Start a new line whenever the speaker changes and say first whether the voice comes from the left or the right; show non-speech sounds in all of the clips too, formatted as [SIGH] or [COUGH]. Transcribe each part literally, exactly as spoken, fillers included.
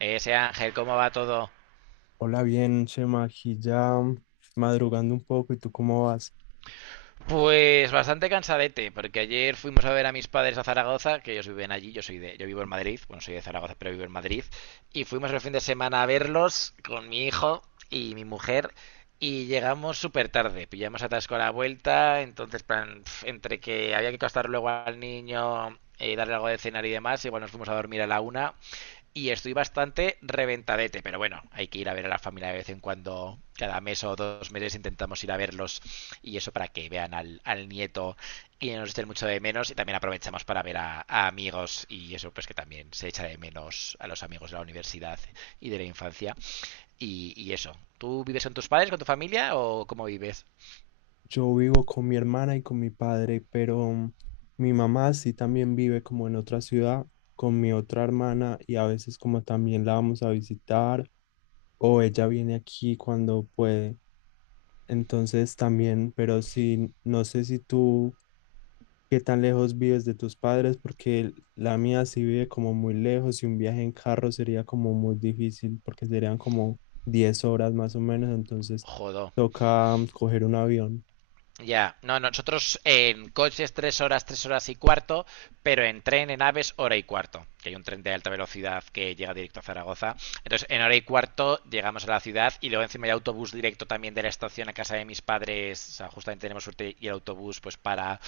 right: Eh, Ese Ángel, ¿cómo va todo?
left: Hola, bien, Chema, aquí ya madrugando un poco, ¿y tú cómo vas?
right: Pues bastante cansadete, porque ayer fuimos a ver a mis padres a Zaragoza, que ellos viven allí, yo soy de, yo vivo en Madrid, bueno, soy de Zaragoza, pero vivo en Madrid, y fuimos el fin de semana a verlos con mi hijo y mi mujer, y llegamos súper tarde, pillamos atasco a la vuelta, entonces plan, pf, entre que había que acostar luego al niño, eh, darle algo de cenar y demás, igual nos fuimos a dormir a la una. Y estoy bastante reventadete, pero bueno, hay que ir a ver a la familia de vez en cuando, cada mes o dos meses intentamos ir a verlos y eso para que vean al, al nieto y nos echen mucho de menos y también aprovechamos para ver a, a amigos y eso pues que también se echa de menos a los amigos de la universidad y de la infancia y, y eso. ¿Tú vives con tus padres, con tu familia o cómo vives?
left: Yo vivo con mi hermana y con mi padre, pero mm, mi mamá sí también vive como en otra ciudad con mi otra hermana y a veces como también la vamos a visitar o ella viene aquí cuando puede. Entonces también, pero sí, no sé si tú. ¿Qué tan lejos vives de tus padres? Porque el- la mía sí vive como muy lejos y un viaje en carro sería como muy difícil porque serían como diez horas más o menos, entonces
right: Jodo.
left: toca mm, coger un avión.
right: Ya, no, nosotros en coches tres horas, tres horas y cuarto, pero en tren, en aves, hora y cuarto, que hay un tren de alta velocidad que llega directo a Zaragoza. Entonces, en hora y cuarto llegamos a la ciudad y luego encima hay autobús directo también de la estación a casa de mis padres, o sea, justamente tenemos suerte y el autobús pues para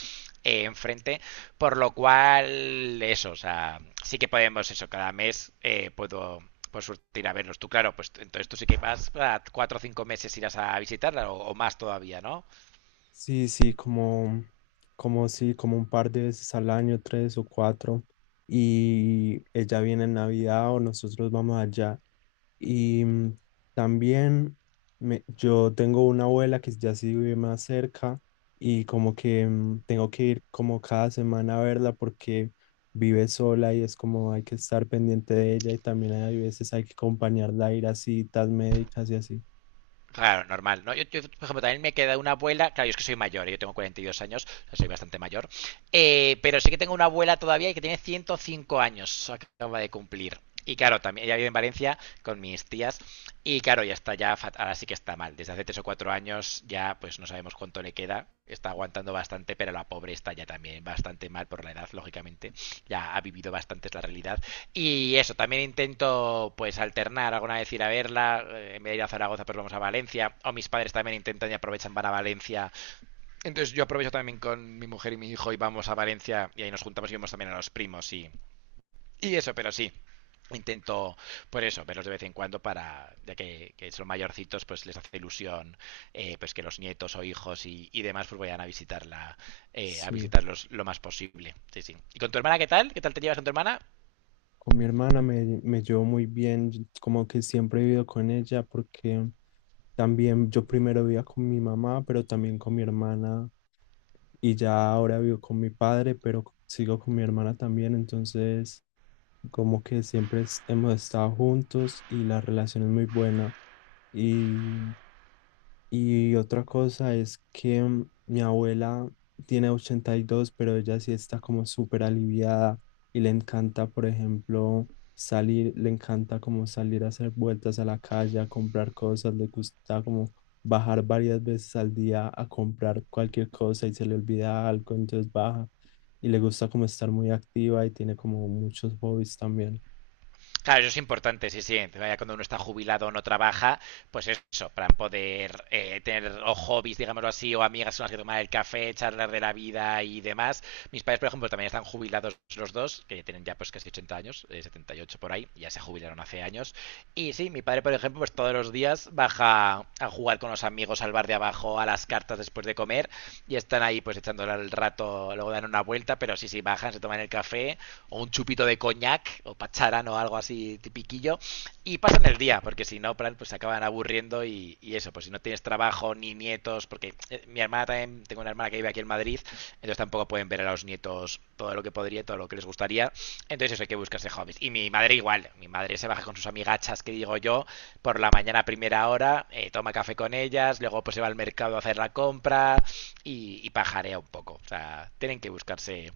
right: eh, enfrente, por lo cual eso, o sea, sí que podemos eso, cada mes eh, puedo por suerte ir a verlos. Tú, claro, pues entonces tú sí que vas para cuatro o cinco meses irás a visitarla o, o más todavía, ¿no?
left: Sí, sí, como, como sí, como un par de veces al año, tres o cuatro, y ella viene en Navidad o nosotros vamos allá. Y mm, También me- yo tengo una abuela que ya sí vive más cerca y como que mm, tengo que ir como cada semana a verla porque vive sola y es como hay que estar pendiente de ella y también hay veces hay que acompañarla a ir a citas médicas y así.
right: Claro, normal, ¿no? Yo, yo, por ejemplo, también me queda una abuela, claro, yo es que soy mayor, yo tengo cuarenta y dos años, o sea, soy bastante mayor, eh, pero sí que tengo una abuela todavía que tiene ciento cinco años, acaba de cumplir. Y claro, también ella vive en Valencia con mis tías y claro, ya está, ya fat- ahora sí que está mal. Desde hace tres o cuatro años ya pues no sabemos cuánto le queda. Está aguantando bastante, pero la pobre está ya también bastante mal por la edad, lógicamente. Ya ha vivido bastante es la realidad y eso, también intento pues alternar, alguna vez ir a verla, eh, en vez de ir a Zaragoza pues vamos a Valencia, o mis padres también intentan y aprovechan, van a Valencia. Entonces yo aprovecho también con mi mujer y mi hijo y vamos a Valencia y ahí nos juntamos y vemos también a los primos y, y eso, pero sí. Intento, por eso, verlos de vez en cuando para, ya que, que son mayorcitos, pues les hace ilusión eh, pues que los nietos o hijos y, y demás pues vayan a visitarla, eh, a
left: Sí,
right: visitarlos lo más posible. Sí, sí. ¿Y con tu hermana qué tal? ¿Qué tal te llevas con tu hermana?
left: con mi hermana me, me llevo muy bien, yo como que siempre he vivido con ella porque también yo primero vivía con mi mamá, pero también con mi hermana y ya ahora vivo con mi padre, pero c- sigo con mi hermana también, entonces como que siempre es- hemos estado juntos y la relación es muy buena. Y y otra cosa es que mm, mi abuela tiene ochenta y dos, pero ella sí está como súper aliviada y le encanta, por ejemplo, salir, le encanta como salir a hacer vueltas a la calle, a comprar cosas, le gusta como bajar varias veces al día a comprar cualquier cosa y se le olvida algo, entonces baja y le gusta como estar muy activa y tiene como muchos hobbies también.
right: Claro, eso es importante, sí, sí. Vaya, cuando uno está jubilado o no trabaja, pues eso, para poder eh, tener o hobbies, digámoslo así, o amigas con las que tomar el café, charlar de la vida y demás. Mis padres, por ejemplo, también están jubilados los dos, que tienen ya pues casi ochenta años, eh, setenta y ocho por ahí, ya se jubilaron hace años. Y sí, mi padre, por ejemplo, pues todos los días baja a jugar con los amigos al bar de abajo, a las cartas después de comer, y están ahí pues echándole el rato, luego dan una vuelta, pero sí, sí, bajan, se toman el café o un chupito de coñac o pacharán o algo así tipiquillo y pasan el día, porque si no, pues se acaban aburriendo y, y eso, pues si no tienes trabajo ni nietos, porque eh, mi hermana también, tengo una hermana que vive aquí en Madrid, entonces tampoco pueden ver a los nietos todo lo que podría, todo lo que les gustaría, entonces eso hay que buscarse hobbies. Y mi madre igual, mi madre se baja con sus amigachas que digo yo, por la mañana a primera hora, eh, toma café con ellas, luego pues se va al mercado a hacer la compra y, y pajarea un poco, o sea, tienen que buscarse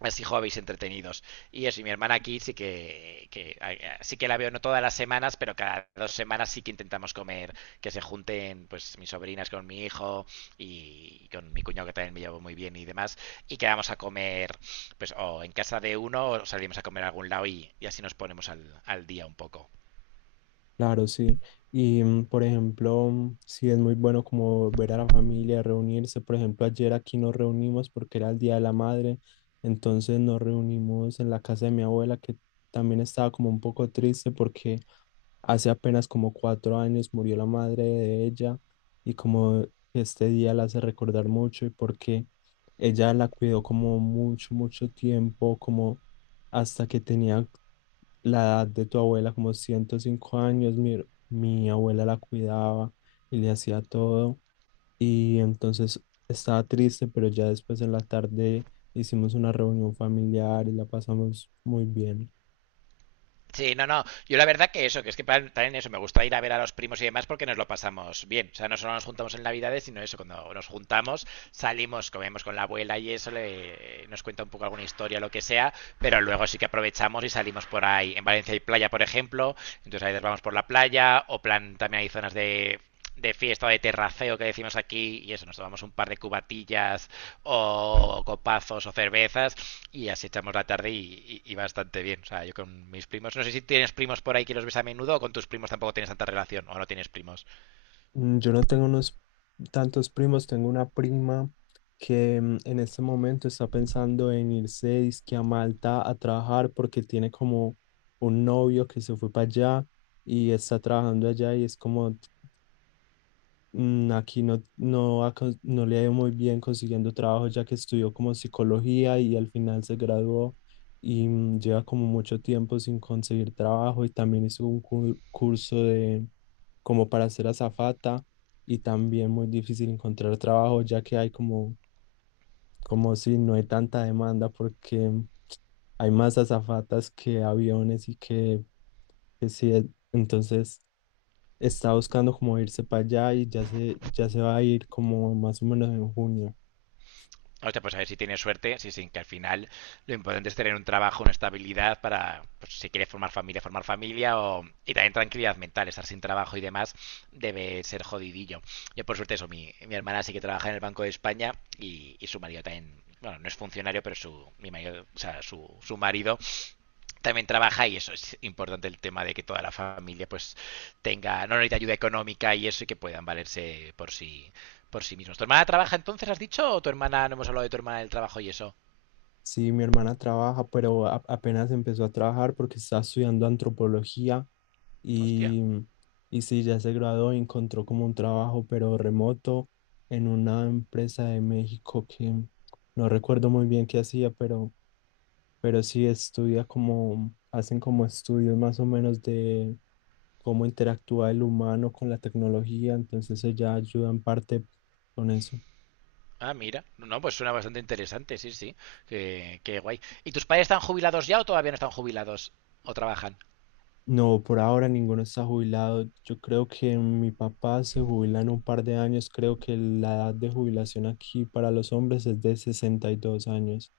right: así hobbies entretenidos. Y eso, y mi hermana aquí sí que, que sí que la veo no todas las semanas, pero cada dos semanas sí que intentamos comer, que se junten pues mis sobrinas con mi hijo y con mi cuñado que también me llevo muy bien y demás, y quedamos a comer pues o en casa de uno o salimos a comer a algún lado y, y así nos ponemos al, al día un poco.
left: Claro, sí. Y mm, por ejemplo, mm, sí es muy bueno como ver a la familia, reunirse. Por ejemplo, ayer aquí nos reunimos porque era el Día de la Madre. Entonces nos reunimos en la casa de mi abuela, que también estaba como un poco triste porque hace apenas como cuatro años murió la madre de ella. Y como este día la hace recordar mucho y porque ella la cuidó como mucho, mucho tiempo, como hasta que tenía la edad de tu abuela, como ciento cinco años, mi, mi abuela la cuidaba y le hacía todo. Y entonces estaba triste, pero ya después en la tarde hicimos una reunión familiar y la pasamos muy bien.
right: Sí, no, no. Yo la verdad que eso, que es que pa- también eso, me gusta ir a ver a los primos y demás porque nos lo pasamos bien. O sea, no solo nos juntamos en Navidades, sino eso, cuando nos juntamos, salimos, comemos con la abuela y eso, le, nos cuenta un poco alguna historia, lo que sea, pero luego sí que aprovechamos y salimos por ahí. En Valencia hay playa, por ejemplo, entonces a veces vamos por la playa, o plan, también hay zonas de de fiesta de terraceo que decimos aquí y eso, nos tomamos un par de cubatillas o copazos o cervezas y así echamos la tarde y, y, y, bastante bien. O sea, yo con mis primos, no sé si tienes primos por ahí que los ves a menudo o con tus primos tampoco tienes tanta relación o no tienes primos.
left: Mm, Yo no tengo unos tantos primos, tengo una prima que mm, en este momento está pensando en irse dizque a Malta a trabajar porque tiene como un novio que se fue para allá y está trabajando allá y es como mm, aquí no, no, ha cons- no le ha ido muy bien consiguiendo trabajo ya que estudió como psicología y al final se graduó y mm, lleva como mucho tiempo sin conseguir trabajo y también hizo un cu- curso de como para ser azafata y también muy difícil encontrar trabajo ya que hay como, como si no hay tanta demanda porque hay más azafatas que aviones y que, que sí, entonces está buscando como irse para allá y ya se, ya se va a ir como más o menos en junio.
right: O sea, pues a ver si tiene suerte, sí, sí, que al final lo importante es tener un trabajo, una estabilidad para, pues, si quieres formar familia, formar familia o, y también tranquilidad mental, estar sin trabajo y demás debe ser jodidillo. Yo por suerte eso, mi, mi hermana sí que trabaja en el Banco de España y, y su marido también, bueno, no es funcionario, pero su, mi marido, o sea, su, su marido también trabaja y eso es importante el tema de que toda la familia pues tenga, no necesita ayuda económica y eso y que puedan valerse por sí, por sí mismos. ¿Tu hermana trabaja entonces, has dicho? ¿O tu hermana, no hemos hablado de tu hermana del trabajo y eso?
left: Sí, mi hermana trabaja, pero a- apenas empezó a trabajar porque está estudiando antropología
right: Hostia.
left: y, y sí, ya se graduó y encontró como un trabajo, pero remoto en una empresa de México que no recuerdo muy bien qué hacía, pero, pero sí estudia como, hacen como estudios más o menos de cómo interactúa el humano con la tecnología, entonces ella ayuda en parte con eso.
right: Ah, mira. No, pues suena bastante interesante, sí, sí. Qué, qué guay. ¿Y tus padres están jubilados ya o todavía no están jubilados? ¿O trabajan?
left: No, por ahora ninguno está jubilado. Yo creo que mi papá se jubila en un par de años. Creo que la edad de jubilación aquí para los hombres es de sesenta y dos años.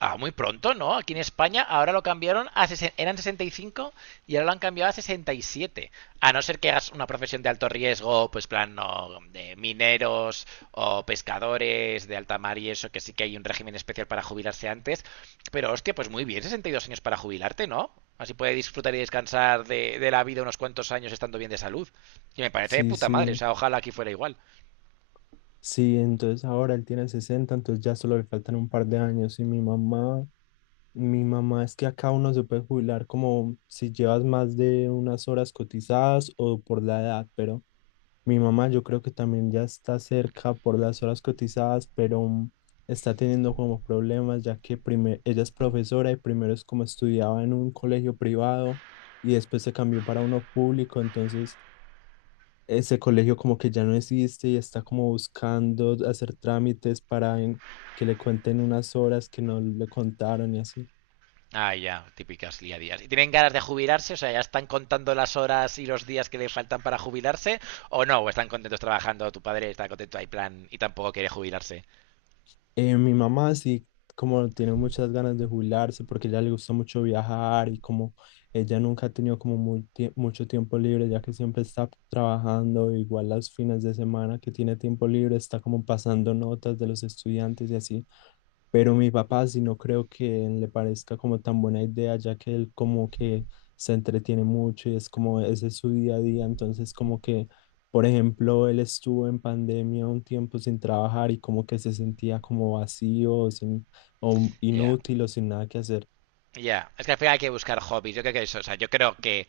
right: Ah, muy pronto, ¿no? Aquí en España ahora lo cambiaron a... sesen- Eran sesenta y cinco y cinco y ahora lo han cambiado a sesenta y siete. A no ser que hagas una profesión de alto riesgo, pues plan no, de mineros o pescadores de alta mar y eso, que sí que hay un régimen especial para jubilarse antes. Pero hostia, pues muy bien, sesenta y dos años para jubilarte, ¿no? Así puedes disfrutar y descansar de, de la vida unos cuantos años estando bien de salud. Y me parece de
left: Sí,
right: puta madre, o
left: sí,
right: sea, ojalá aquí fuera igual.
left: sí, entonces ahora él tiene sesenta, entonces ya solo le faltan un par de años. Y mi mamá, mi mamá es que acá uno se puede jubilar como si llevas más de unas horas cotizadas o por la edad, pero... Mi mamá yo creo que también ya está cerca por las horas cotizadas, pero mm, está teniendo como problemas ya que prime- ella es profesora y primero es como estudiaba en un colegio privado y después se cambió para uno público, entonces ese colegio como que ya no existe y está como buscando hacer trámites para en- que le cuenten unas horas que no le contaron y así.
right: Ah, ya, típicas día a día. ¿Y tienen ganas de jubilarse? O sea, ¿ya están contando las horas y los días que le faltan para jubilarse? ¿O no? ¿O están contentos trabajando? ¿Tu padre está contento? Hay plan y tampoco quiere jubilarse.
left: Eh, mi mamá sí, como tiene muchas ganas de jubilarse porque a ella le gusta mucho viajar y como ella nunca ha tenido como muy tie- mucho tiempo libre, ya que siempre está trabajando, igual los fines de semana que tiene tiempo libre, está como pasando notas de los estudiantes y así. Pero mi papá sí no creo que le parezca como tan buena idea, ya que él como que se entretiene mucho y es como ese es su día a día. Entonces como que, por ejemplo, él estuvo en pandemia un tiempo sin trabajar y como que se sentía como vacío, sin, o
right: Ya.
left: inútil o sin nada que hacer.
right: Ya, es que al final hay que buscar hobbies. Yo creo que eso, o sea, yo creo que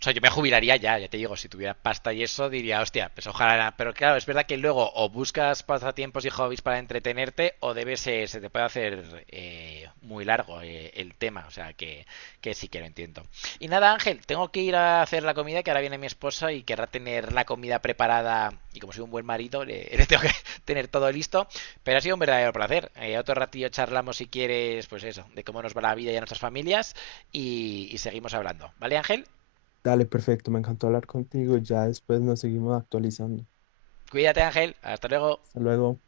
right: O sea, yo me jubilaría ya, ya te digo, si tuviera pasta y eso, diría, hostia, pues ojalá. Pero claro, es verdad que luego o buscas pasatiempos y hobbies para entretenerte, o debes, eh, se te puede hacer eh, muy largo eh, el tema. O sea, que, que sí que lo entiendo. Y nada, Ángel, tengo que ir a hacer la comida, que ahora viene mi esposa y querrá tener la comida preparada. Y como soy un buen marido, le, [LAUGHS] le tengo que [LAUGHS] tener todo listo. Pero ha sido un verdadero placer. Eh, otro ratillo charlamos, si quieres, pues eso, de cómo nos va la vida y a nuestras familias. Y, y seguimos hablando. ¿Vale, Ángel?
left: Dale, perfecto, me encantó hablar contigo. Ya después nos seguimos actualizando.
right: Cuídate, Ángel. Hasta luego.
left: Hasta luego.